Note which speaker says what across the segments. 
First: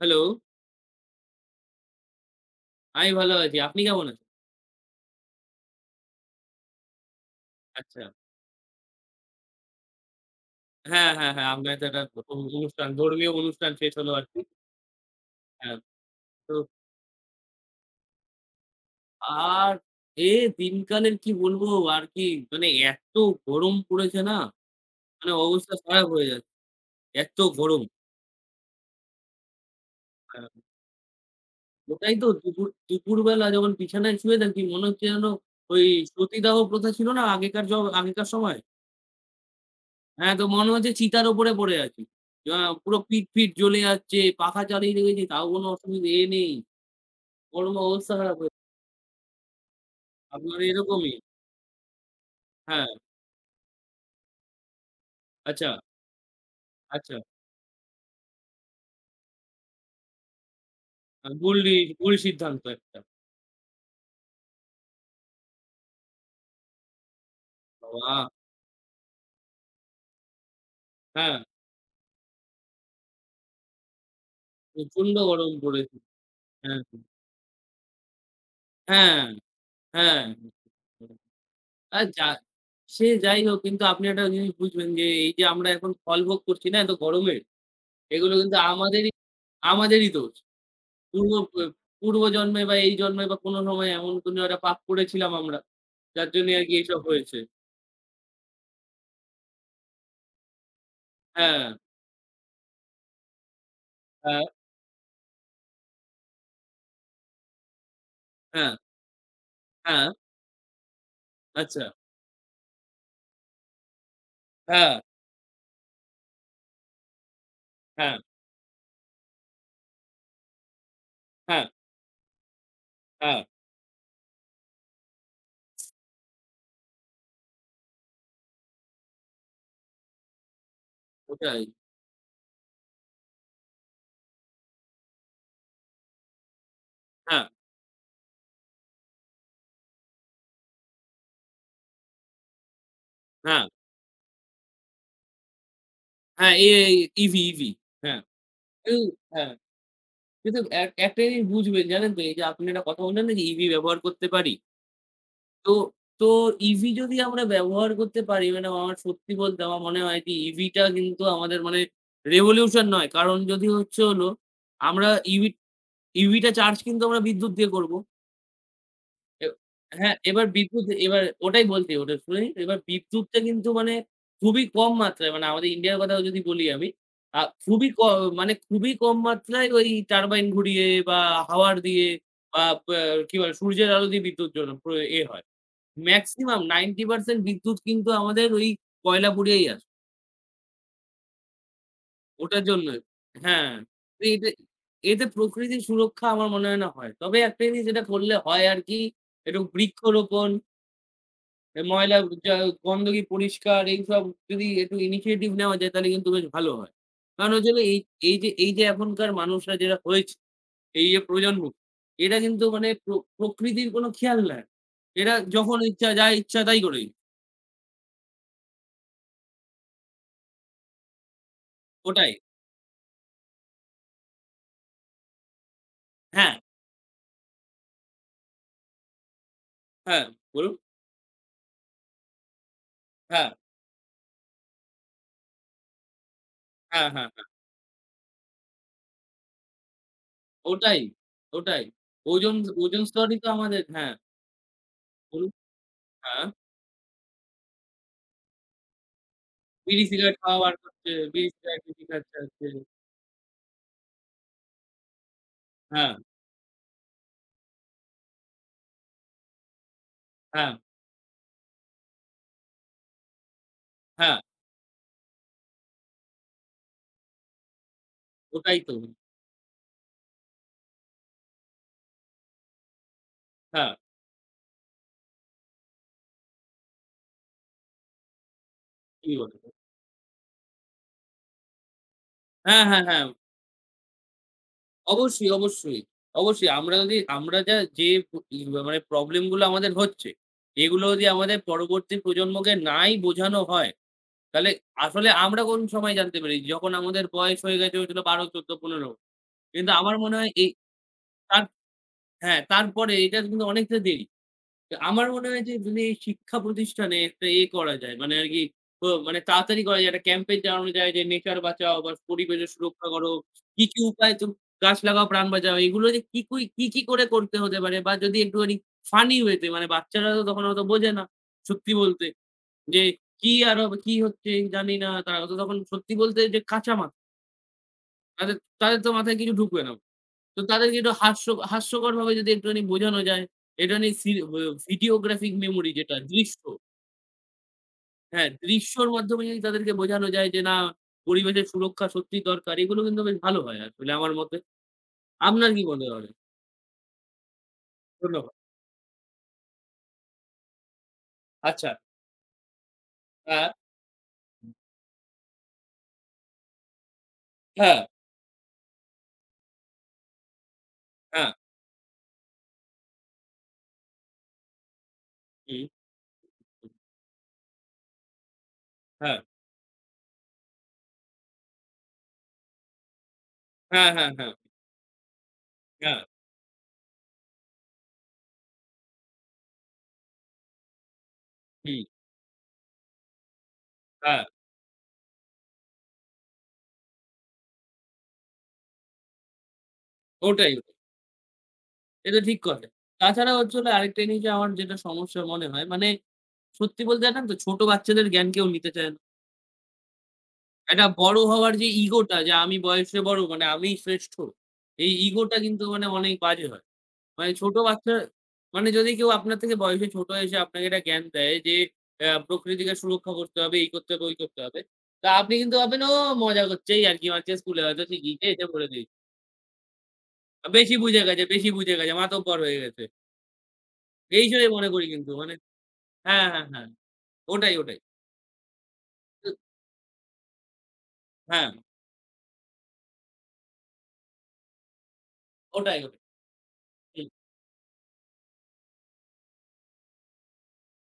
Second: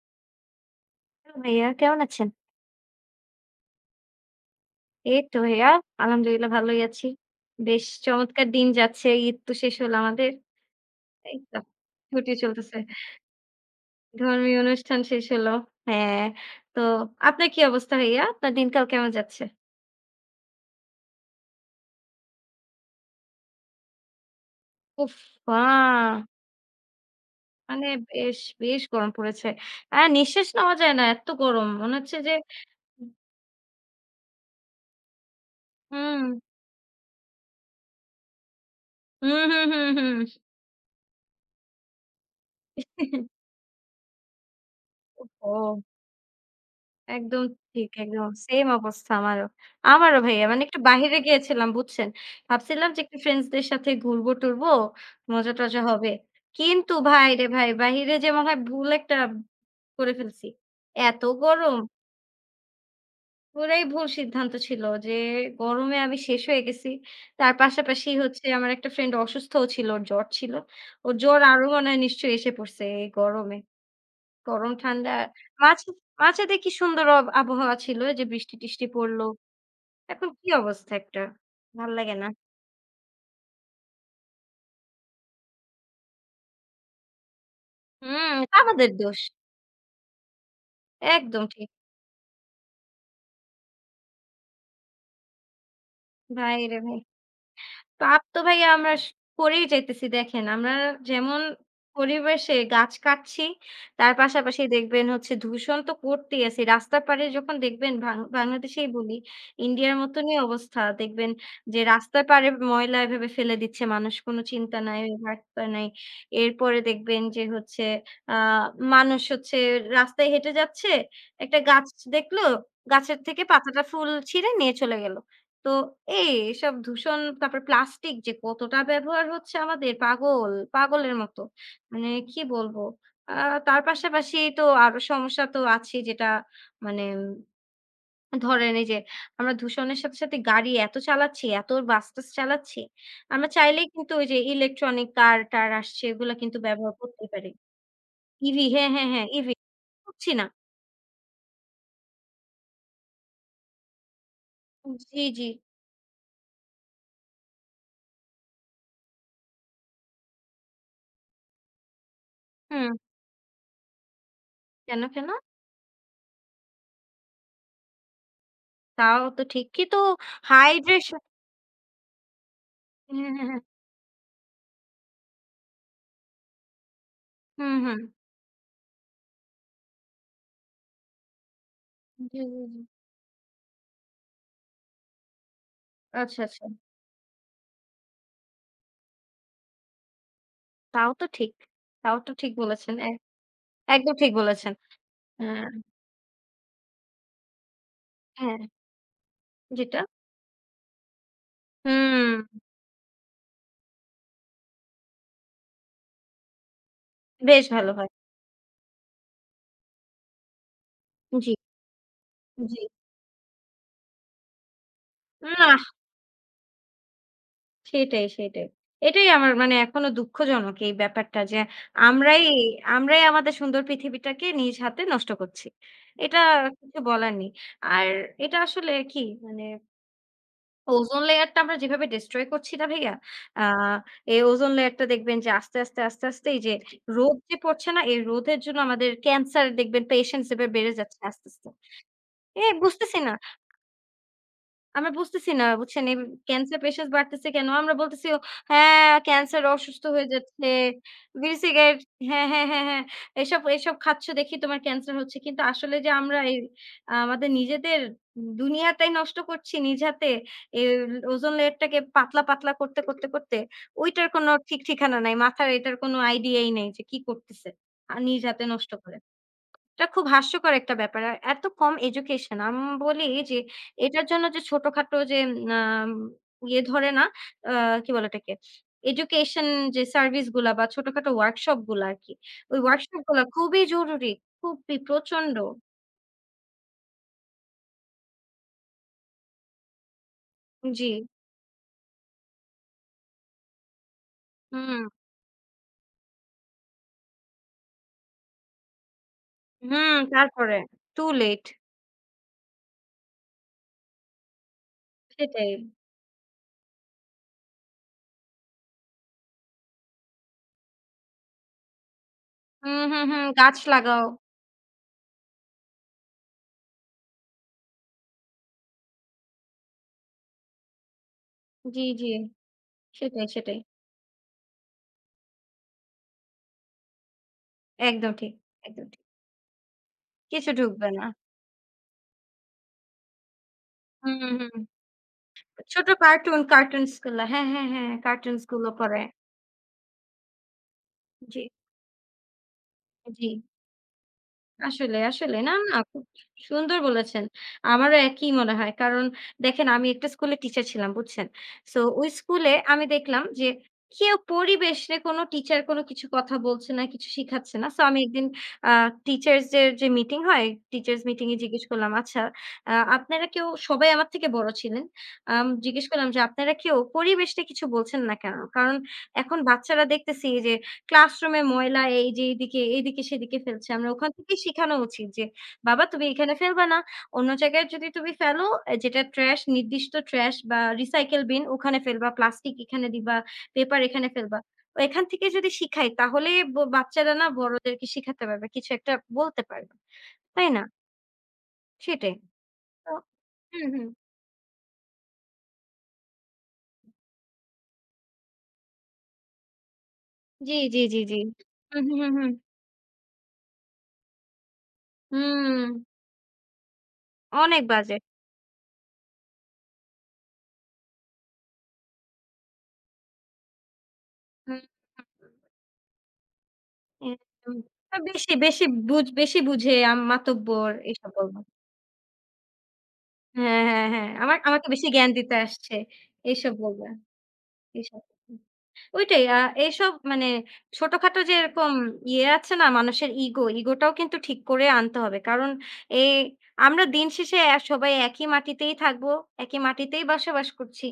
Speaker 1: Hello,
Speaker 2: hello ভাইয়া, কেমন আছেন?
Speaker 1: আমি ভালো আছি। আপনি কেমন আছেন?
Speaker 2: এই তো ভাইয়া, আলহামদুলিল্লাহ ভালোই আছি। বেশ
Speaker 1: আচ্ছা।
Speaker 2: চমৎকার দিন যাচ্ছে। ঈদ তো শেষ হলো আমাদের।
Speaker 1: হ্যাঁ, হ্যাঁ,
Speaker 2: এই
Speaker 1: হ্যাঁ।
Speaker 2: তো
Speaker 1: আমরা তো একটা
Speaker 2: ছুটি চলতেছে।
Speaker 1: অনুষ্ঠান, ধর্মীয় অনুষ্ঠান শেষ হলো আরকি।
Speaker 2: ধর্মীয় অনুষ্ঠান শেষ হলো।
Speaker 1: হ্যাঁ,
Speaker 2: হ্যাঁ,
Speaker 1: তো
Speaker 2: তো আপনার কি অবস্থা ভাইয়া? আপনার দিনকাল কেমন যাচ্ছে?
Speaker 1: আর এ দিনকালের কি বলবো আর কি মানে এত গরম পড়েছে না, মানে
Speaker 2: উফফা!
Speaker 1: অবস্থা খারাপ হয়ে যাচ্ছে। এত গরম।
Speaker 2: মানে বেশ গরম পড়েছে। হ্যাঁ,
Speaker 1: হ্যাঁ,
Speaker 2: নিঃশ্বাস নেওয়া যায় না। এত গরম। মনে
Speaker 1: ওটাই
Speaker 2: হচ্ছে
Speaker 1: তো
Speaker 2: যে
Speaker 1: দুপুর দুপুরবেলা যখন বিছানায় শুয়ে থাকি মনে হচ্ছে যেন ওই
Speaker 2: হুম,
Speaker 1: সতীদাহ প্রথা ছিল না আগেকার আগেকার সময়?
Speaker 2: হুম, হুম, হুম, হুম।
Speaker 1: হ্যাঁ, তো মনে হচ্ছে চিতার ওপরে পড়ে আছি। আ পুরো পিঠ, পিঠ জ্বলে যাচ্ছে, পাখা চালিয়ে রেখেছি তাও কোনো
Speaker 2: ওহহো!
Speaker 1: অসুবিধে নেই।
Speaker 2: একদম
Speaker 1: ওর ম
Speaker 2: ঠিক,
Speaker 1: অবস্থা
Speaker 2: একদম
Speaker 1: খারাপ হয়ে
Speaker 2: সেম অবস্থা আমারও। আমারও ভাইয়া
Speaker 1: আপনার
Speaker 2: মানে একটু
Speaker 1: এরকমই।
Speaker 2: বাহিরে গিয়েছিলাম, বুঝছেন?
Speaker 1: হ্যাঁ,
Speaker 2: ভাবছিলাম যে একটু ফ্রেন্ডসদের সাথে ঘুরবো-টুরবো,
Speaker 1: আচ্ছা,
Speaker 2: মজা-টজা হবে। কিন্তু
Speaker 1: আচ্ছা।
Speaker 2: ভাইরে ভাই, বাহিরে যে মনে হয় ভুল একটা করে ফেলছি। এত
Speaker 1: আ ভুলই
Speaker 2: গরম,
Speaker 1: ভুল সিদ্ধান্ত একটা।
Speaker 2: পুরাই ভুল সিদ্ধান্ত ছিল যে গরমে আমি শেষ হয়ে গেছি। তার পাশাপাশি
Speaker 1: বাবা!
Speaker 2: হচ্ছে আমার একটা ফ্রেন্ড অসুস্থও ছিল, ওর জ্বর ছিল। ওর
Speaker 1: হ্যাঁ,
Speaker 2: জ্বর আরো মনে হয় নিশ্চয়ই এসে পড়ছে এই গরমে। গরম ঠান্ডা।
Speaker 1: প্রচন্ড গরম
Speaker 2: মাঝ
Speaker 1: পড়েছে।
Speaker 2: মাঝরাতে কি
Speaker 1: হ্যাঁ,
Speaker 2: সুন্দর আবহাওয়া ছিল, এই যে বৃষ্টি-টিষ্টি
Speaker 1: হ্যাঁ,
Speaker 2: পড়ল।
Speaker 1: হ্যাঁ।
Speaker 2: এখন কি অবস্থা একটা? ভাল
Speaker 1: আর
Speaker 2: লাগে
Speaker 1: যা
Speaker 2: না।
Speaker 1: সে যাই হোক কিন্তু আপনি একটা জিনিস বুঝবেন যে এই যে আমরা এখন ফল ভোগ করছি না এত গরমের,
Speaker 2: হুম,
Speaker 1: এগুলো
Speaker 2: এটা
Speaker 1: কিন্তু
Speaker 2: আমাদের
Speaker 1: আমাদেরই
Speaker 2: দোষ।
Speaker 1: আমাদেরই দোষ। পূর্ব
Speaker 2: একদম
Speaker 1: এ
Speaker 2: ঠিক।
Speaker 1: পূর্ব জন্মে বা এই জন্মে বা কোনো সময় এমন কোনো একটা পাপ করেছিলাম আমরা। যার জন্যে আরকি
Speaker 2: ভাইরে ভাই।
Speaker 1: এসব হয়েছে।
Speaker 2: পাপ তো ভাইয়া আমরা করেই যাইতেছি। দেখেন আমরা যেমন
Speaker 1: হ্যাঁ,
Speaker 2: পরিবেশে গাছ কাটছি, তার
Speaker 1: হ্যাঁ,
Speaker 2: পাশাপাশি দেখবেন হচ্ছে দূষণ তো করতেই আছি। রাস্তার পাড়ে যখন দেখবেন,
Speaker 1: হ্যাঁ,
Speaker 2: বাংলাদেশেই বলি, ইন্ডিয়ার
Speaker 1: হ্যাঁ,
Speaker 2: মতনই অবস্থা। দেখবেন যে
Speaker 1: আচ্ছা।
Speaker 2: রাস্তার পাড়ে ময়লা এভাবে ফেলে দিচ্ছে মানুষ, কোনো চিন্তা
Speaker 1: হ্যাঁ,
Speaker 2: নাই, বার্তা নাই। এরপরে দেখবেন যে হচ্ছে
Speaker 1: হ্যাঁ,
Speaker 2: আ মানুষ হচ্ছে রাস্তায় হেঁটে যাচ্ছে, একটা
Speaker 1: হ্যাঁ।
Speaker 2: গাছ দেখলো, গাছের
Speaker 1: হ্যাঁ,
Speaker 2: থেকে পাতাটা ফুল ছিঁড়ে নিয়ে চলে গেল। তো এই সব দূষণ, তারপর প্লাস্টিক যে কতটা ব্যবহার হচ্ছে আমাদের, পাগল, পাগলের মতো।
Speaker 1: ওটাই।
Speaker 2: মানে কি বলবো? আ তার পাশাপাশি তো আরো সমস্যা তো আছেই, যেটা মানে
Speaker 1: হ্যাঁ,
Speaker 2: ধরেন এই যে আমরা দূষণের সাথে, সাথে গাড়ি এত চালাচ্ছি, এত বাস-টাস চালাচ্ছি। আমরা
Speaker 1: হ্যাঁ,
Speaker 2: চাইলেই কিন্তু ওই যে ইলেকট্রনিক কার-টার আসছে, এগুলা
Speaker 1: হ্যাঁ,
Speaker 2: কিন্তু
Speaker 1: এ এই
Speaker 2: ব্যবহার করতে
Speaker 1: ইভি,
Speaker 2: পারি।
Speaker 1: ইভি। হ্যাঁ,
Speaker 2: ইভি, হ্যাঁ,
Speaker 1: কিন্তু
Speaker 2: হ্যাঁ, হ্যাঁ,
Speaker 1: হ্যাঁ,
Speaker 2: ইভি করছি না।
Speaker 1: কিন্তু এক একটা জিনিস বুঝবেন জানেন তো? এই যে আপনি একটা কথা বললেন না যে ইভি ব্যবহার করতে পারি।
Speaker 2: জি, জি।
Speaker 1: তো তো ইভি যদি আমরা ব্যবহার করতে পারি মানে আমার সত্যি বলতে আমার মনে হয় যে ইভিটা কিন্তু আমাদের মানে রেভলিউশন
Speaker 2: হুম।
Speaker 1: নয়। কারণ যদি হচ্ছে হলো
Speaker 2: কেন,
Speaker 1: আমরা
Speaker 2: কেন?
Speaker 1: ইভিটা চার্জ কিন্তু আমরা বিদ্যুৎ দিয়ে করব।
Speaker 2: তাও তো
Speaker 1: এ
Speaker 2: ঠিক। কিন্তু
Speaker 1: হ্যাঁ, এবার বিদ্যুৎ
Speaker 2: হাইড্রেশন,
Speaker 1: এবার ওটাই বলতে ওটা শুনে নিন। এবার
Speaker 2: হ্যাঁ,
Speaker 1: বিদ্যুৎটা
Speaker 2: হ্যাঁ, হ্যাঁ।
Speaker 1: কিন্তু মানে খুবই কম মাত্রায় মানে আমাদের ইন্ডিয়ার কথাও যদি বলি আমি, আ
Speaker 2: হুম,
Speaker 1: খুবই
Speaker 2: হুম।
Speaker 1: ক মানে খুবই কম মাত্রায় ওই টারবাইন ঘুরিয়ে বা হাওয়ার দিয়ে
Speaker 2: জি, জি,
Speaker 1: বা
Speaker 2: জি।
Speaker 1: বা কি বলে সূর্যের আলো দিয়ে বিদ্যুৎ জন্য প্র এ হয়।
Speaker 2: আচ্ছা,
Speaker 1: মেক্সিমাম
Speaker 2: আচ্ছা।
Speaker 1: 90% বিদ্যুৎ কিন্তু আমাদের ওই কয়লা পুড়িয়েই আসে।
Speaker 2: তাও তো ঠিক। তাও তো ঠিক
Speaker 1: ওটার
Speaker 2: বলেছেন।
Speaker 1: জন্যই হ্যাঁ,
Speaker 2: একদম
Speaker 1: তো
Speaker 2: ঠিক
Speaker 1: এতে
Speaker 2: বলেছেন।
Speaker 1: এতে
Speaker 2: আ
Speaker 1: প্রকৃতির সুরক্ষা আমার মনে হয় না হয়। তবে একটা জিনিস যেটা করলে
Speaker 2: হ্যাঁ,
Speaker 1: হয় আর কি, একটু
Speaker 2: যেটা?
Speaker 1: বৃক্ষরোপণ ময়লা
Speaker 2: হুম,
Speaker 1: যা গন্ধ কি পরিষ্কার এইসব যদি একটু ইনিশিয়েটিভ নেওয়া যায় তাহলে কিন্তু বেশ ভালো হয়। কারণ
Speaker 2: বেশ
Speaker 1: হচ্ছে হলো
Speaker 2: ভালো
Speaker 1: এই
Speaker 2: হয়।
Speaker 1: এই যে এই যে এখনকার মানুষরা যারা হয়েছে, এই যে
Speaker 2: জি,
Speaker 1: প্রজন্ম, এরা কিন্তু
Speaker 2: জি।
Speaker 1: মানে প্রকৃতির কোনো খেয়াল নাই। এরা যখন
Speaker 2: নাহ,
Speaker 1: ইচ্ছা যা ইচ্ছা তাই করে।
Speaker 2: সেটাই, সেটাই। এটাই আমার মানে এখনো দুঃখজনক এই ব্যাপারটা যে
Speaker 1: ওটাই।
Speaker 2: আমরাই আমরাই আমাদের সুন্দর পৃথিবীটাকে নিজ হাতে নষ্ট করছি। এটা,
Speaker 1: হ্যাঁ,
Speaker 2: কিছু বলার নেই। আর এটা আসলে কি মানে
Speaker 1: হ্যাঁ, বলুন।
Speaker 2: ওজোন লেয়ারটা আমরা যেভাবে destroy করছি না ভাইয়া,
Speaker 1: হ্যাঁ,
Speaker 2: আ এই ওজোন লেয়ারটা দেখবেন যে আস্তে, আস্তে, আস্তে, আস্তে এই যে
Speaker 1: হ্যাঁ, হ্যাঁ,
Speaker 2: রোদ
Speaker 1: হ্যাঁ।
Speaker 2: যে পড়ছে না, এই রোদের জন্য আমাদের ক্যান্সার দেখবেন পেশেন্টস এভাবে বেড়ে
Speaker 1: ওটাই,
Speaker 2: যাচ্ছে আস্তে, আস্তে।
Speaker 1: ওটাই। ওজন ওজন
Speaker 2: বুঝতেছি না।
Speaker 1: স্তরই তো আমাদের হ্যাঁ,
Speaker 2: আমরা
Speaker 1: বলুন।
Speaker 2: বুঝতেছি না, বুঝছেন? এই
Speaker 1: হ্যাঁ,
Speaker 2: ক্যান্সার পেশেন্টস বাড়তেছে কেন? আমরা বলতেছি ও হ্যাঁ, ক্যান্সার
Speaker 1: বিড়ি
Speaker 2: অসুস্থ হয়ে
Speaker 1: সিগারেট খাওয়া
Speaker 2: যাচ্ছে।
Speaker 1: বার করছে, বিড়ি
Speaker 2: বিড়ি
Speaker 1: সিগারেট
Speaker 2: সিগারেট,
Speaker 1: বিড়ি খাচ্ছে
Speaker 2: হ্যাঁ,
Speaker 1: হচ্ছে।
Speaker 2: হ্যাঁ, হ্যাঁ, হ্যাঁ। এসব, এসব খাচ্ছ দেখি তোমার ক্যান্সার হচ্ছে। কিন্তু আসলে যে
Speaker 1: হ্যাঁ,
Speaker 2: আমরা এই আমাদের নিজেদের দুনিয়াটাই নষ্ট করছি নিজ হাতে।
Speaker 1: হ্যাঁ,
Speaker 2: এই ওজোন লেয়ারটাকে পাতলা, পাতলা করতে, করতে, করতে ওইটার
Speaker 1: হ্যাঁ,
Speaker 2: কোনো ঠিক ঠিকানা নাই। মাথার এটার কোনো আইডিয়াই নেই যে কি করতেছে। আর নিজ হাতে
Speaker 1: ওটাই
Speaker 2: নষ্ট
Speaker 1: তো।
Speaker 2: করে। এটা খুব হাস্যকর একটা ব্যাপার। আর এত কম এডুকেশন। আমি বলি যে
Speaker 1: হ্যাঁ,
Speaker 2: এটার জন্য যে ছোটখাটো যে আম ইয়ে ধরে না, আ কি বলে ওটাকে?
Speaker 1: কি বলেন?
Speaker 2: এডুকেশন, যে সার্ভিস গুলা বা ছোটখাটো ওয়ার্কশপ গুলা আরকি। ওই
Speaker 1: হ্যাঁ, হ্যাঁ,
Speaker 2: ওয়ার্কশপ
Speaker 1: হ্যাঁ।
Speaker 2: গুলা খুবই জরুরি। খুবই
Speaker 1: অবশ্যই,
Speaker 2: প্রচন্ড।
Speaker 1: অবশ্যই, অবশ্যই। আমরা যদি আমরা যা যে প ই মানে প্রবলেম গুলো আমাদের হচ্ছে, এগুলো
Speaker 2: জি।
Speaker 1: যদি আমাদের পরবর্তী প্রজন্মকে নাই বোঝানো হয়, তাহলে
Speaker 2: হুম,
Speaker 1: আসলে আমরা কোন সময় জানতে পারি? যখন আমাদের বয়স হয়ে গেছে হয়েছিল 12, 14, 15। কিন্তু আমার
Speaker 2: হুম,
Speaker 1: মনে হয় এই
Speaker 2: তারপরে টু
Speaker 1: তার
Speaker 2: লেট।
Speaker 1: হ্যাঁ, তারপরে এটা কিন্তু অনেকটা দেরি। আমার মনে হয়
Speaker 2: সেটাই।
Speaker 1: যে মানে এই শিক্ষা প্রতিষ্ঠানে একটা করা যায়। মানে আরকি মানে তাড়াতাড়ি করা যায়। একটা ক্যাম্পেইন চালানো যায় যে নেচার বাঁচাও বা পরিবেশের
Speaker 2: হুম,
Speaker 1: সুরক্ষা
Speaker 2: হুম,
Speaker 1: করো।
Speaker 2: হুম। গাছ
Speaker 1: কি, কি
Speaker 2: লাগাও।
Speaker 1: উপায়ে তুমি গাছ লাগাও প্রাণ বাঁচাও। এগুলো যে কি, কি করে করতে হতে পারে বা যদি একটুখানি ফানি ওয়েতে মানে বাচ্চারা তো তখন অত বোঝে না। সত্যি
Speaker 2: জি,
Speaker 1: বলতে
Speaker 2: জি।
Speaker 1: যে
Speaker 2: সেটাই,
Speaker 1: কি আর
Speaker 2: সেটাই।
Speaker 1: হবে কি হচ্ছে জানি না। তারা তো তখন সত্যি বলতে যে কাঁচা মাথা।
Speaker 2: একদম ঠিক,
Speaker 1: তাদের তাদের
Speaker 2: একদম
Speaker 1: তো
Speaker 2: ঠিক।
Speaker 1: মাথায় কিছু ঢুকবে না। তো
Speaker 2: কিছু
Speaker 1: তাদেরকে
Speaker 2: ঢুকবে
Speaker 1: একটু
Speaker 2: না।
Speaker 1: হাস্যকরভাবে যদি একটুখানি বোঝানো যায়, এটা নিয়ে সি
Speaker 2: হুম,
Speaker 1: ও
Speaker 2: হুম।
Speaker 1: ভিডিওগ্রাফিক মেমোরি
Speaker 2: ছোট
Speaker 1: যেটা
Speaker 2: কার্টুন, কার্টুনস গুলা। হ্যাঁ, হ্যাঁ, হ্যাঁ।
Speaker 1: হ্যাঁ,
Speaker 2: কার্টুনস গুলো
Speaker 1: দৃশ্যর
Speaker 2: করে।
Speaker 1: মাধ্যমে যদি তাদেরকে বোঝানো যায় যে না
Speaker 2: জি,
Speaker 1: পরিবেশের সুরক্ষা সত্যিই দরকার। এগুলো কিন্তু বেশ
Speaker 2: জি।
Speaker 1: ভালো হয় আসলে আমার মতে।
Speaker 2: আসলে, আসলে।
Speaker 1: আপনার
Speaker 2: না,
Speaker 1: কি
Speaker 2: না,
Speaker 1: মনে
Speaker 2: খুব
Speaker 1: হয়?
Speaker 2: সুন্দর বলেছেন। আমারও একই
Speaker 1: ধন্যবাদ।
Speaker 2: মনে হয়। কারণ দেখেন আমি একটা স্কুলে টিচার ছিলাম, বুঝছেন?
Speaker 1: আচ্ছা।
Speaker 2: সো ওই স্কুলে আমি দেখলাম
Speaker 1: আ
Speaker 2: যে কেউ পরিবেশ নিয়ে, কোনো টিচার কোনো কিছু কথা বলছে না, কিছু শিখাচ্ছে না।
Speaker 1: হ্যাঁ,
Speaker 2: সো আমি একদিন আ টিচার্স দের যে মিটিং হয়, টিচার্স মিটিং
Speaker 1: হ্যাঁ,
Speaker 2: এ জিজ্ঞেস করলাম, "আচ্ছা আপনারা কেউ", সবাই আমার থেকে বড় ছিলেন।
Speaker 1: হুম,
Speaker 2: জিজ্ঞেস করলাম যে, "আপনারা
Speaker 1: হুম,
Speaker 2: কেউ পরিবেশ নিয়ে কিছু বলছেন না কেন?" কারণ
Speaker 1: হ্যাঁ,
Speaker 2: এখন বাচ্চারা দেখতেছি যে ক্লাসরুমে ময়লা এই যে এইদিকে, এইদিকে, সেদিকে ফেলছে। আমরা
Speaker 1: হ্যাঁ, হ্যাঁ,
Speaker 2: ওখান
Speaker 1: হ্যাঁ,
Speaker 2: থেকেই শেখানো উচিত যে, "বাবা
Speaker 1: হ্যাঁ,
Speaker 2: তুমি এখানে ফেলবা না। অন্য জায়গায় যদি তুমি ফেলো, যেটা ট্রাশ, নির্দিষ্ট ট্রাশ বা রিসাইকেল বিন, ওখানে
Speaker 1: হুম,
Speaker 2: ফেলবা, প্লাস্টিক এখানে দিবা, পেপার এখানে
Speaker 1: হ্যাঁ,
Speaker 2: ফেলবা।" তো এখান থেকে যদি শিখাই তাহলে বাচ্চারা না বড়দেরকে শিখাতে পারবে। কিছু একটা বলতে পারবে। তাই
Speaker 1: ওটাই,
Speaker 2: না?
Speaker 1: ওটাই।
Speaker 2: সেটাই।
Speaker 1: এটা ঠিক কথা।
Speaker 2: তো
Speaker 1: তাছাড়া হচ্ছে
Speaker 2: হুম,
Speaker 1: হলো
Speaker 2: হুম।
Speaker 1: আরেকটা জিনিস যে আমার যেটা সমস্যা মনে হয় মানে সত্যি বলতে জানেন তো ছোট বাচ্চাদের জ্ঞান কেউ নিতে চায় না।
Speaker 2: জি, জি,
Speaker 1: একটা
Speaker 2: জি, জি।
Speaker 1: বড় হওয়ার যে
Speaker 2: হুম, হুম, হুম,
Speaker 1: ইগোটা
Speaker 2: হুম।
Speaker 1: যে আমি বয়সে বড় মানে আমিই শ্রেষ্ঠ। এই ইগোটা কিন্তু
Speaker 2: হুম,
Speaker 1: মানে অনেক বাজে হয়। মানে ছোট
Speaker 2: অনেক
Speaker 1: বাচ্চা
Speaker 2: বাজে।
Speaker 1: মানে যদি কেউ আপনার থেকে বয়সে ছোট এসে আপনাকে একটা জ্ঞান দেয় যে প্রকৃতিকে সুরক্ষা করতে হবে, এই করতে হবে, ওই করতে হবে।
Speaker 2: হুম, হুম।
Speaker 1: তা আপনি কিন্তু ভাববেন, "ও মজা করছে এই আরকি মারছে
Speaker 2: একদম।
Speaker 1: স্কুলে হয়তো শিখিয়েছে
Speaker 2: বেশি,
Speaker 1: এসে
Speaker 2: বেশি
Speaker 1: বলে দিয়েছে।
Speaker 2: বুঝ বেশি বুঝে মাতব্বর
Speaker 1: বেশি বুঝে
Speaker 2: এসব
Speaker 1: গেছে,
Speaker 2: বলবা।
Speaker 1: বেশি বুঝে গেছে, মাতব্বর হয়ে গেছে।"
Speaker 2: হ্যাঁ, হ্যাঁ, হ্যাঁ।
Speaker 1: এই
Speaker 2: আমার,
Speaker 1: হিসেবে
Speaker 2: আমাকে
Speaker 1: মনে করি
Speaker 2: বেশি
Speaker 1: কিন্তু
Speaker 2: জ্ঞান
Speaker 1: মানে
Speaker 2: দিতে আসছে।
Speaker 1: হ্যাঁ, হ্যাঁ,
Speaker 2: এইসব
Speaker 1: হ্যাঁ।
Speaker 2: বলবা।
Speaker 1: ওটাই, ওটাই।
Speaker 2: এইসব। ওইটাই
Speaker 1: উ
Speaker 2: এসব মানে ছোটখাটো যে
Speaker 1: হ্যাঁ,
Speaker 2: এরকম ইয়ে আছে না, মানুষের ইগো, ইগোটাও কিন্তু ঠিক করে আনতে হবে। কারণ
Speaker 1: ওটাই,
Speaker 2: এ
Speaker 1: ওটাই।
Speaker 2: আমরা
Speaker 1: হুম,
Speaker 2: দিন শেষে সবাই একই মাটিতেই থাকবো, একই মাটিতেই বসবাস করছি।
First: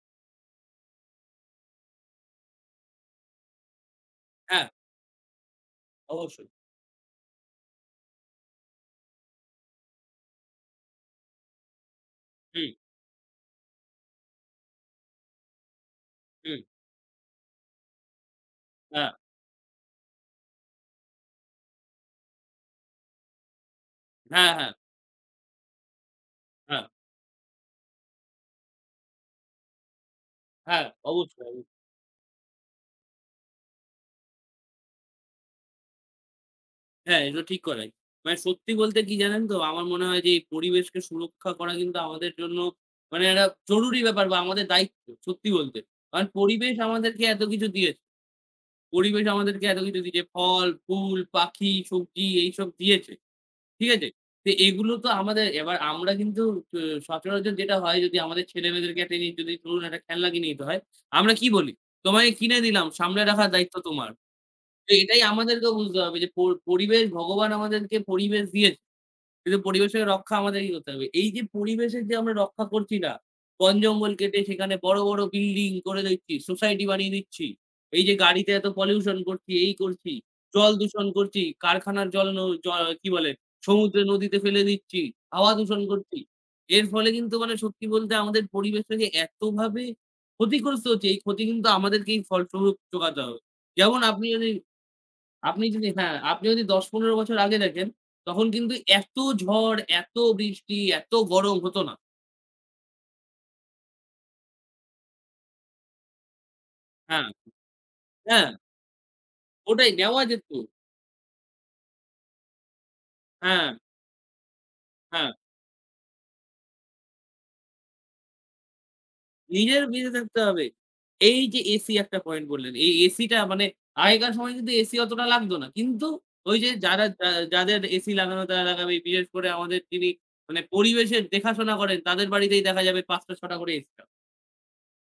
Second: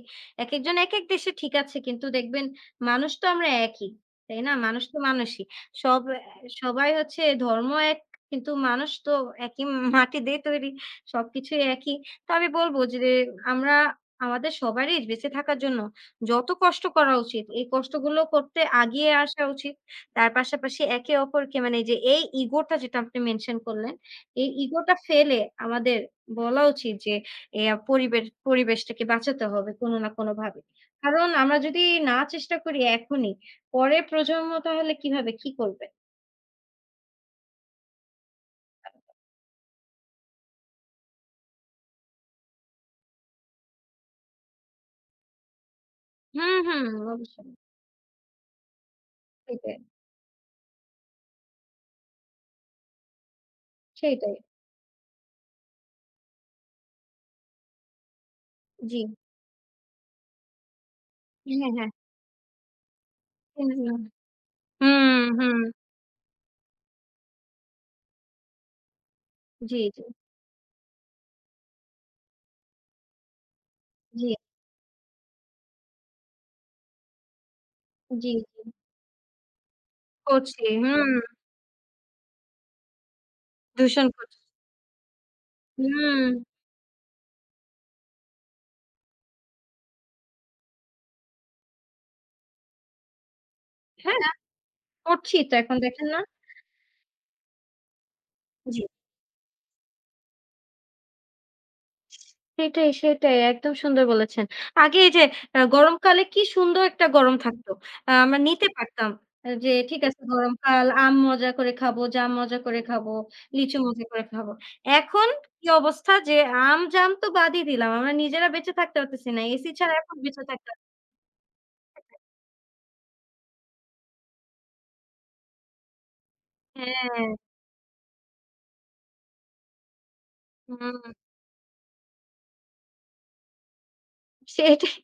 Speaker 2: একেকজন একেক দেশে ঠিক আছে, কিন্তু দেখবেন মানুষ তো আমরা একই, তাই না?
Speaker 1: হ্যাঁ,
Speaker 2: মানুষ তো মানুষই। সব এ
Speaker 1: অবশ্যই।
Speaker 2: সবাই হচ্ছে ধর্ম এক কিন্তু মানুষ তো একই মাটি দিয়ে তৈরি। সবকিছুই একই। তো আমি
Speaker 1: হুম,
Speaker 2: বলব যে আমরা আমাদের সবারই বেঁচে থাকার জন্য যত
Speaker 1: হুম।
Speaker 2: কষ্ট করা উচিত, এই কষ্টগুলো করতে
Speaker 1: হ্যাঁ,
Speaker 2: আগিয়ে আসা উচিত। তার পাশাপাশি একে অপরকে মানে যে এই ইগোটা যেটা আপনি মেনশন করলেন, এই
Speaker 1: হ্যাঁ, হ্যাঁ,
Speaker 2: ইগোটা ফেলে আমাদের বলা
Speaker 1: হ্যাঁ।
Speaker 2: উচিত যে এ পরিবেশটাকে বাঁচাতে হবে কোনো না কোনোভাবে।
Speaker 1: হ্যাঁ,
Speaker 2: কারণ
Speaker 1: অবশ্যই,
Speaker 2: আমরা
Speaker 1: অবশ্যই।
Speaker 2: যদি না চেষ্টা করি এখনই, পরের প্রজন্ম তাহলে কিভাবে কি করবে?
Speaker 1: হ্যাঁ, এটা ঠিক কথাই। মানে সত্যি বলতে কি জানেন তো? আমার মনে হয় যে এই পরিবেশকে সুরক্ষা করা কিন্তু আমাদের জন্য মানে একটা জরুরি ব্যাপার বা আমাদের দায়িত্ব সত্যি বলতে। কারণ
Speaker 2: হুম,
Speaker 1: পরিবেশ
Speaker 2: হুম,
Speaker 1: আমাদেরকে এত
Speaker 2: অবশ্যই।
Speaker 1: কিছু দিয়েছে। পরিবেশ আমাদেরকে
Speaker 2: সেটাই,
Speaker 1: এত কিছু দিয়েছে। ফল, ফুল, পাখি, সবজি এইসব দিয়েছে। ঠিক আছে?
Speaker 2: সেইটাই।
Speaker 1: তো এগুলো তো আমাদের এবার আমরা কিন্তু চ সচরাচর যেটা হয় যদি আমাদের
Speaker 2: জি।
Speaker 1: ছেলেমেয়েদেরকে একটা জিনিস যদি ধরুন একটা খেলনা কিনে দিতে হয়, আমরা কি
Speaker 2: হ্যাঁ,
Speaker 1: বলি?
Speaker 2: হ্যাঁ।
Speaker 1: "তোমাকে কিনে দিলাম, সামলে রাখার
Speaker 2: হুম,
Speaker 1: দায়িত্ব
Speaker 2: হুম।
Speaker 1: তোমার।" তো এটাই
Speaker 2: হুম, হুম।
Speaker 1: আমাদেরকেও বুঝতে হবে যে, পরিবেশ ভগবান আমাদেরকে পরিবেশ দিয়েছে। কিন্তু
Speaker 2: জি, জি,
Speaker 1: পরিবেশের রক্ষা আমাদেরই করতে হবে। এই যে পরিবেশের যে আমরা রক্ষা করছি না, বন-জঙ্গল
Speaker 2: জি,
Speaker 1: কেটে সেখানে বড়, বড় বিল্ডিং করে দিচ্ছি, সোসাইটি বানিয়ে দিচ্ছি। এই যে
Speaker 2: জি,
Speaker 1: গাড়িতে
Speaker 2: জি।
Speaker 1: এত পলিউশন করছি, এই করছি,
Speaker 2: করছি।
Speaker 1: জল
Speaker 2: হুম,
Speaker 1: দূষণ করছি, কারখানার জল ন জ কি বলে? সমুদ্রে
Speaker 2: দূষণ করছি।
Speaker 1: নদীতে ফেলে দিচ্ছি, হাওয়া দূষণ করছি।
Speaker 2: হুম।
Speaker 1: এর ফলে কিন্তু মানে সত্যি বলতে আমাদের পরিবেশটাকে এতভাবে ক্ষতিগ্রস্ত হচ্ছে, এই ক্ষতি কিন্তু আমাদেরকেই ফলস্বরূপ চোকাতে হবে। যেমন
Speaker 2: হ্যাঁ,
Speaker 1: আপনি যদি
Speaker 2: করছি তো
Speaker 1: আপনি
Speaker 2: এখন,
Speaker 1: যদি
Speaker 2: দেখেন
Speaker 1: হ্যাঁ,
Speaker 2: না?
Speaker 1: আপনি যদি 10-15 বছর আগে দেখেন, তখন কিন্তু
Speaker 2: জি।
Speaker 1: এত ঝড়, এত বৃষ্টি, এত গরম হতো না।
Speaker 2: সেটাই, সেটাই। একদম সুন্দর বলেছেন। আগে এই যে গরমকালে কি সুন্দর একটা
Speaker 1: হ্যাঁ,
Speaker 2: গরম থাকতো। আমরা
Speaker 1: হ্যাঁ,
Speaker 2: নিতে পারতাম। যে
Speaker 1: ওটাই
Speaker 2: ঠিক আছে
Speaker 1: নেওয়া যেত।
Speaker 2: গরমকাল, আম মজা করে খাবো, জাম মজা করে খাবো,
Speaker 1: হ্যাঁ,
Speaker 2: লিচু মজা করে খাবো। এখন
Speaker 1: হ্যাঁ,
Speaker 2: কি অবস্থা যে আম, জাম তো বাদই দিলাম। আমরা নিজেরা বেঁচে থাকতে পারতেছি না। এসি
Speaker 1: নিজের
Speaker 2: ছাড়া
Speaker 1: বেঁচে
Speaker 2: এখন
Speaker 1: থাকতে
Speaker 2: বেঁচে
Speaker 1: হবে।
Speaker 2: থাকতে পারতেছি না।
Speaker 1: এই যে এসি একটা পয়েন্ট বললেন, এই এসিটা মানে আগেকার সময় কিন্তু এসি অতটা লাগতো না। কিন্তু ওই যে যারা যা
Speaker 2: হ্যাঁ,
Speaker 1: যাদের এসি লাগানো তারা লাগাবে। বিশেষ করে আমাদের যিনি মানে
Speaker 2: হুম।
Speaker 1: পরিবেশের দেখাশোনা করেন তাদের বাড়িতেই দেখা যাবে 5 টা 6 টা করে এসি।
Speaker 2: সেটাই,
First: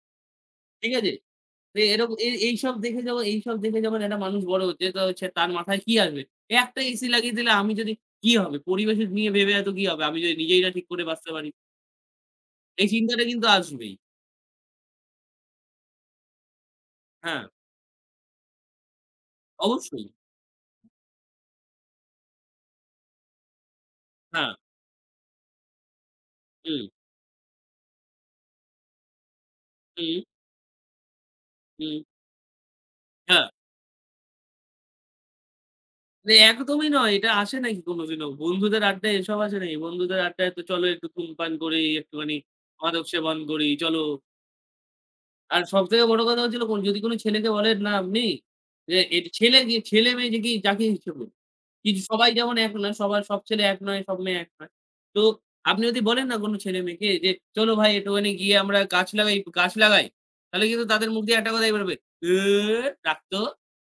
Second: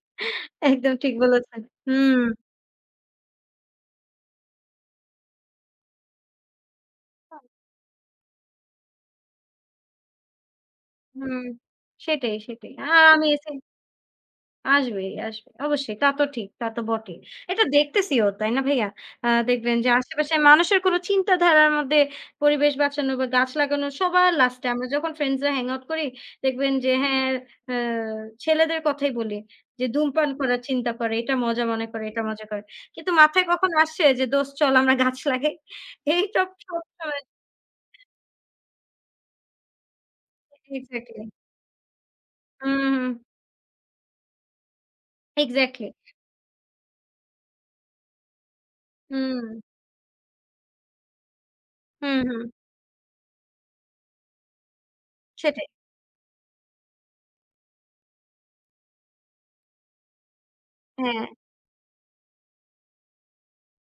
Speaker 1: ঠিক
Speaker 2: একদম
Speaker 1: আছে?
Speaker 2: ঠিক বলেছেন।
Speaker 1: এ এরকম
Speaker 2: হুম,
Speaker 1: এ এইসব দেখে যখন এইসব দেখে যখন একটা মানুষ বড় হচ্ছে, তো হচ্ছে তার মাথায় কি আসবে? একটা এসি লাগিয়ে দিলে আমি যদি কি হবে? পরিবেশ নিয়ে ভেবে এত কি হবে? আমি যদি নিজেই না ঠিক করে বাঁচতে
Speaker 2: হুম।
Speaker 1: পারি।
Speaker 2: সেটাই, সেটাই।
Speaker 1: এই চিন্তাটা
Speaker 2: আমি
Speaker 1: কিন্তু
Speaker 2: এসি
Speaker 1: আসবেই।
Speaker 2: আসবেই, আসবে। অবশ্যই, তা তো ঠিক, তা তো বটেই।
Speaker 1: হ্যাঁ,
Speaker 2: এটা দেখতেছিও, তাই না ভাইয়া? দেখবেন যে
Speaker 1: অবশ্যই।
Speaker 2: আশেপাশে মানুষের কোনো চিন্তাধারার মধ্যে পরিবেশ বাঁচানো বা গাছ লাগানো সবার
Speaker 1: হ্যাঁ,
Speaker 2: লাস্টে, আমরা যখন ফ্রেন্ডসরা হ্যাং আউট করি, দেখবেন
Speaker 1: হুম,
Speaker 2: যে হ্যাঁ, আ ছেলেদের কথাই বলি যে
Speaker 1: হুম,
Speaker 2: ধূমপান করার চিন্তা করে, এটা মজা মনে
Speaker 1: হুম,
Speaker 2: করে, এটা মজা করে। কিন্তু মাথায়
Speaker 1: হ্যাঁ।
Speaker 2: কখনো আসছে যে দোস্ত চল আমরা গাছ লাগাই? এই সব
Speaker 1: একদমই নয়।
Speaker 2: সবসময়
Speaker 1: এটা আসে নাকি কোনদিনও? বন্ধুদের আড্ডায় এসব আসে নাকি? বন্ধুদের আড্ডায় তো চলো একটু
Speaker 2: এক্সাক্টলি।
Speaker 1: ধূমপান করি, একটুখানি
Speaker 2: হুম,
Speaker 1: মাদক
Speaker 2: হুম।
Speaker 1: সেবন করি, চলো আর
Speaker 2: এক্সাক্টলি।
Speaker 1: সবথেকে বড় কথা হচ্ছিল কোন যদি কোন ছেলেকে বলেন না আপনি যে
Speaker 2: হুম,
Speaker 1: ছেলে কি ছেলে মেয়ে যে কি যাকে ইচ্ছে করুন। কিছু
Speaker 2: হুম,
Speaker 1: সবাই
Speaker 2: হুম।
Speaker 1: যেমন এক না সবার সব ছেলে এক নয়, সব মেয়ে এক নয়। তো
Speaker 2: সেটাই।
Speaker 1: আপনি যদি বলেন না কোন ছেলে মেয়েকে যে, "চলো ভাই একটুখানি গিয়ে আমরা গাছ লাগাই।" তাহলে কিন্তু তাদের মুখ
Speaker 2: হ্যাঁ।
Speaker 1: দিয়ে একটা কথাই বেরোবে, "এ রাখ তো।"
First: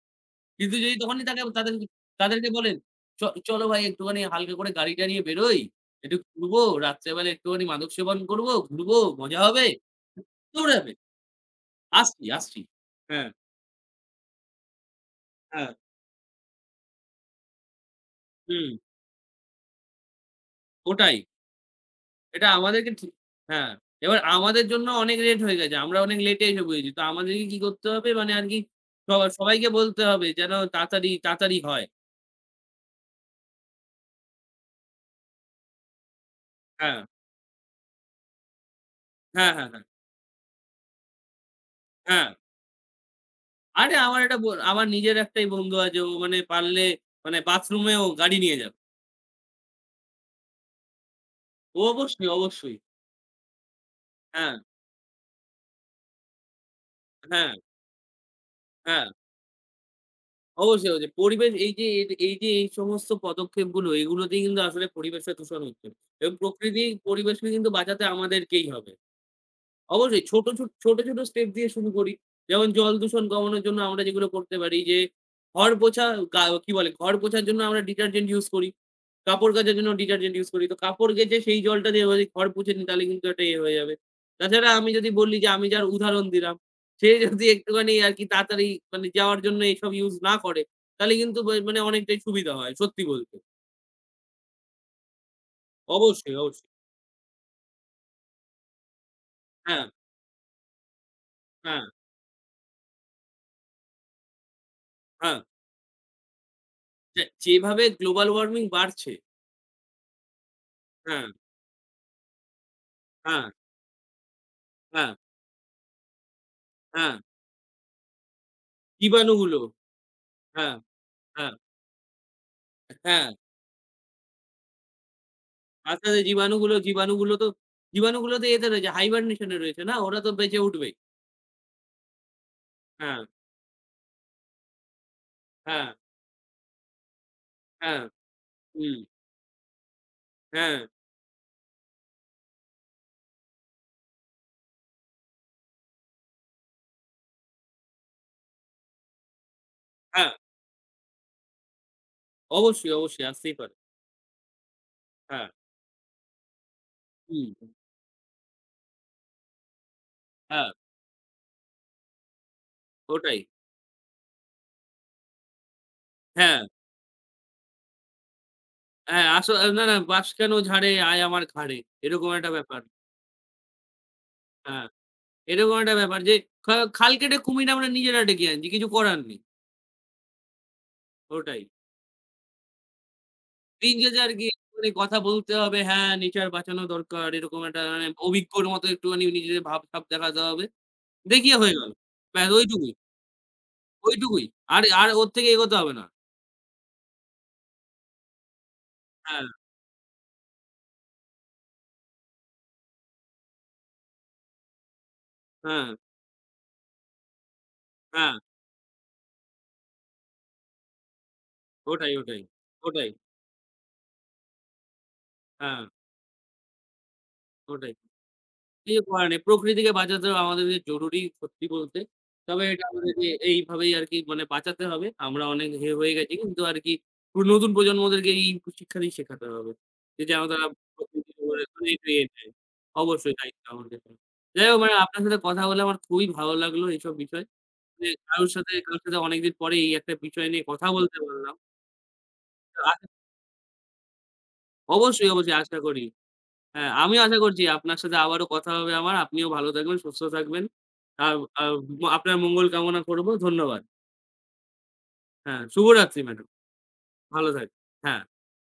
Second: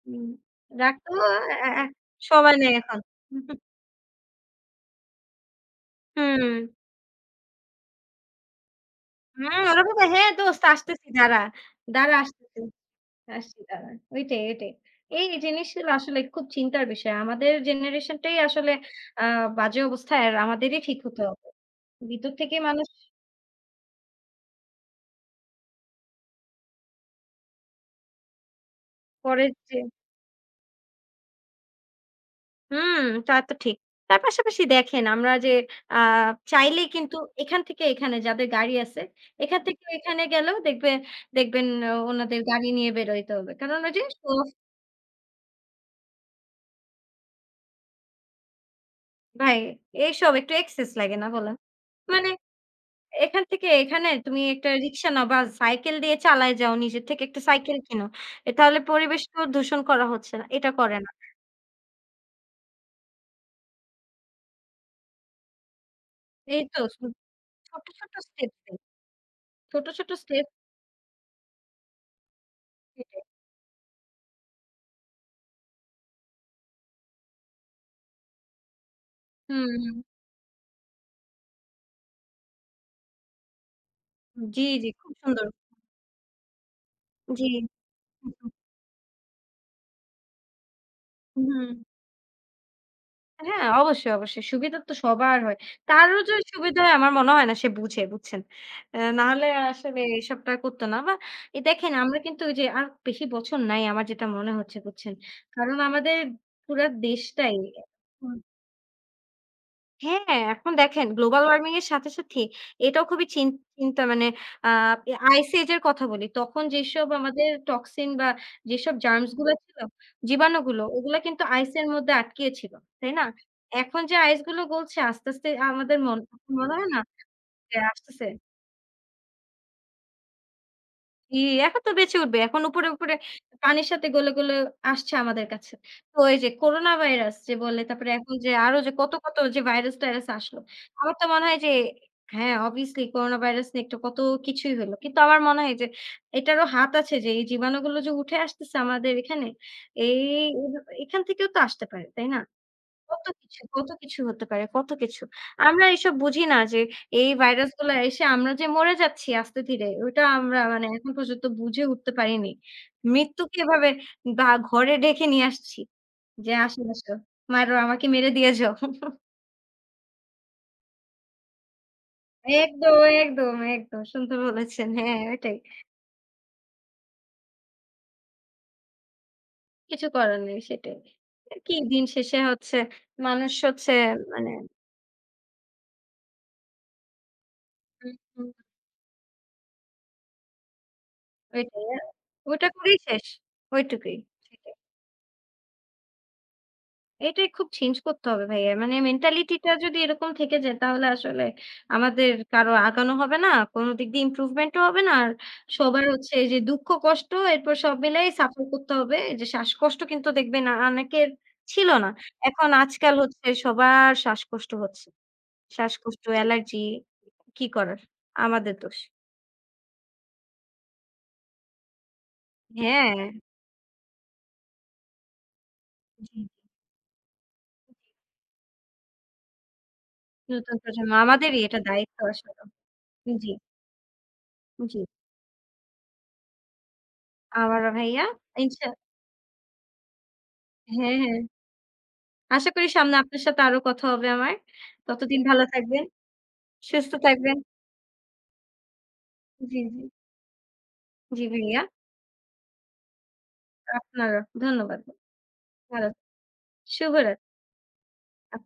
Speaker 2: হুম,
Speaker 1: কিন্তু যদি
Speaker 2: রাখতো
Speaker 1: তখনই তাকে
Speaker 2: এ
Speaker 1: তাদের
Speaker 2: এ
Speaker 1: তাদেরকে
Speaker 2: সময় নেই
Speaker 1: বলেন,
Speaker 2: এখন।
Speaker 1: "চ চলো ভাই একটুখানি হালকা করে গাড়িটা নিয়ে বেরোই। একটু
Speaker 2: হুম,
Speaker 1: ঘুরবো, রাত্রেবেলা একটুখানি মাদক সেবন করবো, ঘুরবো, মজা
Speaker 2: হুম,
Speaker 1: হবে।"
Speaker 2: ওরা বলবে, "হ্যাঁ দোস্ত
Speaker 1: দৌড়াবে।
Speaker 2: আসতেছি দাঁড়া, দাঁড়া
Speaker 1: "আসছি,
Speaker 2: আসতেছি,
Speaker 1: আসছি।" হ্যাঁ।
Speaker 2: আসছি দাঁড়া।" ওইটাই, ওইটাই। এই
Speaker 1: হ্যাঁ,
Speaker 2: জিনিসগুলো আসলে খুব চিন্তার বিষয়। আমাদের জেনারেশনটাই
Speaker 1: হুম,
Speaker 2: আসলে আ বাজে অবস্থায়, আর আমাদেরই ঠিক
Speaker 1: ওটাই।
Speaker 2: হতে হবে। ভিতর
Speaker 1: এটা
Speaker 2: থেকে মানুষ,
Speaker 1: আমাদেরকে ঠিক হ্যাঁ, এবার আমাদের জন্য অনেক লেট হয়ে গেছে। আমরা অনেক লেটে এসে বুঝেছি। তো আমাদেরকে কি করতে হবে মানে আরকি
Speaker 2: পরের
Speaker 1: সবাইকে
Speaker 2: যে
Speaker 1: বলতে হবে যেন তাড়াতাড়ি, তাড়াতাড়ি হয়।
Speaker 2: হুম, তা তো ঠিক। তার পাশাপাশি দেখেন আমরা যে আ চাইলেই
Speaker 1: হ্যাঁ,
Speaker 2: কিন্তু এখান থেকে এখানে, যাদের গাড়ি আছে,
Speaker 1: হ্যাঁ,
Speaker 2: এখান
Speaker 1: হ্যাঁ, হ্যাঁ,
Speaker 2: থেকে এখানে গেলেও দেখবে, দেখবেন
Speaker 1: হ্যাঁ।
Speaker 2: ওনাদের গাড়ি নিয়ে বেরোইতে হবে। কারণ ওই
Speaker 1: আরে
Speaker 2: যে শো অফ।
Speaker 1: আমার নিজের একটাই বন্ধু আছে। ও মানে পারলে মানে বাথরুমেও গাড়ি নিয়ে যাবে।
Speaker 2: ভাই এইসব একটু এক্সেস লাগে না বলেন?
Speaker 1: ও অবশ্যই,
Speaker 2: মানে
Speaker 1: অবশ্যই।
Speaker 2: এখান থেকে এখানে তুমি
Speaker 1: হ্যাঁ,
Speaker 2: একটা রিক্সা নাও, বা সাইকেল দিয়ে চালায় যাও, নিজের থেকে একটা
Speaker 1: হ্যাঁ,
Speaker 2: সাইকেল কিনো। তাহলে
Speaker 1: হ্যাঁ।
Speaker 2: পরিবেশকেও দূষণ করা হচ্ছে না। এটা
Speaker 1: অবশ্যই,
Speaker 2: করে না।
Speaker 1: অবশ্যই। পরিবেশ এই যে এ এই যে এই সমস্ত পদক্ষেপগুলো এগুলোতেই কিন্তু আসলে পরিবেশটা দূষণ হচ্ছে। এবং
Speaker 2: এই তো
Speaker 1: প্রকৃতি
Speaker 2: ছোট,
Speaker 1: পরিবেশকে কিন্তু বাঁচাতে
Speaker 2: ছোট স্টেপ,
Speaker 1: আমাদেরকেই হবে।
Speaker 2: ছোট, ছোট
Speaker 1: অবশ্যই ছোট,
Speaker 2: স্টেপ
Speaker 1: ছোট ছোট, ছোট স্টেপ দিয়ে শুরু করি। যেমন জল
Speaker 2: থেকে।
Speaker 1: দূষণ কমানোর জন্য আমরা যেগুলো করতে পারি যে ঘর পোছা গা কি বলে? ঘর পোছার জন্য আমরা ডিটারজেন্ট ইউজ করি। কাপড়
Speaker 2: হুম,
Speaker 1: কাচার জন্য
Speaker 2: হুম।
Speaker 1: ডিটারজেন্ট ইউজ করি। তো কাপড় কেচে সেই জলটা দিয়ে যদি ঘর পুছে নিই তাহলে কিন্তু একটা ইয়ে হয়ে যাবে।
Speaker 2: জি,
Speaker 1: তাছাড়া আমি
Speaker 2: জি,
Speaker 1: যদি
Speaker 2: খুব
Speaker 1: বলি যে
Speaker 2: সুন্দর।
Speaker 1: আমি যার উদাহরণ দিলাম, সে যদি
Speaker 2: জি।
Speaker 1: একটুখানি আরকি তাড়াতাড়ি মানে যাওয়ার জন্য এসব ইউজ না করে তাহলে কিন্তু
Speaker 2: হুম।
Speaker 1: মানে অনেকটাই সুবিধা হয় সত্যি বলতে।
Speaker 2: হ্যাঁ, অবশ্যই, অবশ্যই। সুবিধা তো সবার হয়। তারও যে
Speaker 1: অবশ্যই, অবশ্যই।
Speaker 2: সুবিধা হয়, আমার মনে হয় না সে বুঝে, বুঝছেন? নাহলে
Speaker 1: হ্যাঁ,
Speaker 2: আসলে এসবটা করত না। বা
Speaker 1: হ্যাঁ,
Speaker 2: দেখেন আমরা কিন্তু ওই যে আর বেশি বছর নাই, আমার যেটা মনে হচ্ছে, বুঝছেন?
Speaker 1: হ্যাঁ।
Speaker 2: কারণ আমাদের পুরা
Speaker 1: যে
Speaker 2: দেশটাই,
Speaker 1: যেভাবে গ্লোবাল ওয়ার্মিং বাড়ছে।
Speaker 2: হ্যাঁ, এখন দেখেন
Speaker 1: হ্যাঁ,
Speaker 2: গ্লোবাল ওয়ার্মিং এর সাথে, সাথে এটাও খুবই
Speaker 1: হ্যাঁ,
Speaker 2: চিন্তা মানে আ
Speaker 1: হ্যাঁ।
Speaker 2: আইস এজ এর কথা বলি। তখন যেসব
Speaker 1: হ্যাঁ,
Speaker 2: আমাদের টক্সিন বা যেসব জার্মস গুলো
Speaker 1: জীবাণুগুলো।
Speaker 2: ছিল,
Speaker 1: হ্যাঁ,
Speaker 2: জীবাণুগুলো, ওগুলা কিন্তু
Speaker 1: হ্যাঁ,
Speaker 2: আইসের মধ্যে আটকিয়ে ছিল। তাই না?
Speaker 1: হ্যাঁ।
Speaker 2: এখন যে আইসগুলো গলছে আস্তে, আস্তে, আমাদের
Speaker 1: আস্তে, আস্তে
Speaker 2: মনে
Speaker 1: জীবাণুগুলো
Speaker 2: হয় না
Speaker 1: জীবাণুগুলো তো
Speaker 2: যে আসতেছে।
Speaker 1: জীবাণুগুলো তো এতে রয়েছে hibernation এ রয়েছে না? ওরা তো বেঁচে উঠবেই।
Speaker 2: জি, এখন তো বেঁচে উঠবে। এখন উপরে, উপরে
Speaker 1: হ্যাঁ,
Speaker 2: পানির সাথে গলে, গলে আসছে আমাদের কাছে।
Speaker 1: হ্যাঁ,
Speaker 2: তো এই যে করোনা ভাইরাস যে বললে,
Speaker 1: হ্যাঁ,
Speaker 2: তারপরে এখন যে আরো যে
Speaker 1: হুম,
Speaker 2: কত, কত যে ভাইরাস-টাইরাস আসলো।
Speaker 1: হ্যাঁ,
Speaker 2: আমার তো মনে হয় যে হ্যাঁ, obviously করোনা ভাইরাস নিয়ে একটা কত কিছুই হলো। কিন্তু আমার মনে হয় যে এটারও হাত আছে, যে এই জীবাণুগুলো যে উঠে আসতেছে আমাদের এখানে,
Speaker 1: হ্যাঁ।
Speaker 2: এই এখান থেকেও তো আসতে পারে, তাই না?
Speaker 1: অবশ্যই,
Speaker 2: কত
Speaker 1: অবশ্যই আসতেই
Speaker 2: কিছু,
Speaker 1: পারে।
Speaker 2: কত কিছু হতে পারে, কত কিছু।
Speaker 1: হ্যাঁ,
Speaker 2: আমরা এসব বুঝি না যে এই
Speaker 1: হুম,
Speaker 2: ভাইরাসগুলা এসে আমরা যে মরে যাচ্ছি আস্তে ধীরে, ওটা আমরা
Speaker 1: হ্যাঁ,
Speaker 2: মানে এখন পর্যন্ত বুঝে উঠতে পারিনি।
Speaker 1: ওটাই।
Speaker 2: মৃত্যুকে এভাবে বা ঘরে ডেকে নিয়ে আসছি যে,
Speaker 1: হ্যাঁ,
Speaker 2: "আসো, আসো। মারো, আমাকে মেরে দিয়ে যাও।"
Speaker 1: হ্যাঁ, আস না, না, "বাঁশ কেন ঝাড়ে আয় আমার ঘাড়ে।" এরকম একটা ব্যাপার।
Speaker 2: একদম, একদম, একদম। সুন্দর
Speaker 1: হ্যাঁ,
Speaker 2: বলেছেন। হ্যাঁ, ওইটাই।
Speaker 1: এরকম একটা ব্যাপার যে খাল কেটে কুমির আমরা নিজেরা ডেকে আনছি। কিছু করার নেই।
Speaker 2: কিছু করার নেই, সেটাই। আর
Speaker 1: ওটাই।
Speaker 2: কি দিন শেষে হচ্ছে মানুষ হচ্ছে
Speaker 1: রিঞ্জাজে আরকি
Speaker 2: মানে
Speaker 1: একটুখানি কথা বলতে হবে, হ্যাঁ, নেচার বাঁচানো দরকার। এরকম একটা মানে
Speaker 2: হুম, হুম,
Speaker 1: অভিজ্ঞর মতো একটুখানি নিজেদের ভাব সাব দেখাতে হবে। দেখিয়ে হয়ে
Speaker 2: ওইটাই।
Speaker 1: গেল। ব্যাস
Speaker 2: ওটা
Speaker 1: ওইটুকুই,
Speaker 2: করেই শেষ। ওইটুকুই।
Speaker 1: ওইটুকুই।
Speaker 2: সেটাই।
Speaker 1: আর আর ওর থেকে এগোতে হবে না।
Speaker 2: এটাই খুব চেঞ্জ করতে হবে ভাইয়া। মানে
Speaker 1: হ্যাঁ,
Speaker 2: মেন্টালিটিটা যদি এরকম থেকে যায় তাহলে আসলে আমাদের কারো আগানো হবে না। কোনো দিক দিয়ে ইমপ্রুভমেন্টও হবে না। আর
Speaker 1: হ্যাঁ,
Speaker 2: সবার হচ্ছে এই যে দুঃখ, কষ্ট, এরপর সব মিলাই
Speaker 1: হ্যাঁ।
Speaker 2: সাফার করতে হবে। এই যে শ্বাসকষ্ট কিন্তু দেখবেন অনেকের ছিল না।
Speaker 1: ওটাই, ওটাই।
Speaker 2: এখন
Speaker 1: ওটাই।
Speaker 2: আজকাল হচ্ছে সবার শ্বাসকষ্ট হচ্ছে।
Speaker 1: হ্যাঁ,
Speaker 2: শ্বাসকষ্ট, অ্যালার্জি, কি
Speaker 1: ওটাই।
Speaker 2: করার? আমাদের দোষ।
Speaker 1: ইয়ে করা নেই। প্রকৃতিকে বাঁচাতে হবে আমাদের যে জরুরি সত্যি বলতে। তবে এটা
Speaker 2: হ্যাঁ।
Speaker 1: আমাদেরকে এইভাবেই আরকি মানে বাঁচাতে হবে। আমরা অনেক হয়ে গেছি
Speaker 2: জি,
Speaker 1: কিন্তু
Speaker 2: জি।
Speaker 1: আরকি পুরো নতুন প্রজন্মদেরকে এই শিক্ষাটাই শেখাতে হবে। যে যেন তারা
Speaker 2: নতুন প্রজন্ম,
Speaker 1: প্রকৃতির
Speaker 2: আমাদেরই
Speaker 1: উপরে
Speaker 2: এটা
Speaker 1: মানে একটু
Speaker 2: দায়িত্ব
Speaker 1: ইয়ে দেয়।
Speaker 2: আসলে।
Speaker 1: অবশ্যই
Speaker 2: জি,
Speaker 1: দায়িত্ব আমাদের। যাই হোক মানে
Speaker 2: জি।
Speaker 1: আপনার সাথে কথা বলে আমার খুবই ভালো লাগলো এইসব বিষয়।
Speaker 2: আমারও
Speaker 1: যে
Speaker 2: ভাইয়া,
Speaker 1: কারোর সাথে
Speaker 2: ইনশা,
Speaker 1: কারোর সাথে অনেকদিন পরে এই একটা বিষয় নিয়ে কথা
Speaker 2: হ্যাঁ,
Speaker 1: বলতে
Speaker 2: হ্যাঁ।
Speaker 1: পারলাম।
Speaker 2: আশা করি
Speaker 1: আ
Speaker 2: সামনে আপনার সাথে আরো কথা হবে আমার।
Speaker 1: অবশ্যই,
Speaker 2: ততদিন
Speaker 1: অবশ্যই
Speaker 2: ভালো
Speaker 1: আশা করি।
Speaker 2: থাকবেন,
Speaker 1: হ্যাঁ,
Speaker 2: সুস্থ
Speaker 1: আমিও আশা
Speaker 2: থাকবেন।
Speaker 1: করছি আপনার সাথে আবারও কথা হবে আমার। আপনিও ভালো
Speaker 2: জি,
Speaker 1: থাকবেন,
Speaker 2: জি।
Speaker 1: সুস্থ থাকবেন। আর
Speaker 2: জি,
Speaker 1: আর
Speaker 2: ভাইয়া।
Speaker 1: আপনার মঙ্গল কামনা করব। ধন্যবাদ।
Speaker 2: আপনারও। ধন্যবাদ।
Speaker 1: হ্যাঁ,
Speaker 2: ভালো,
Speaker 1: শুভরাত্রি ম্যাডাম।
Speaker 2: শুভরাত।
Speaker 1: ভালো থাক হ্যাঁ।
Speaker 2: আপ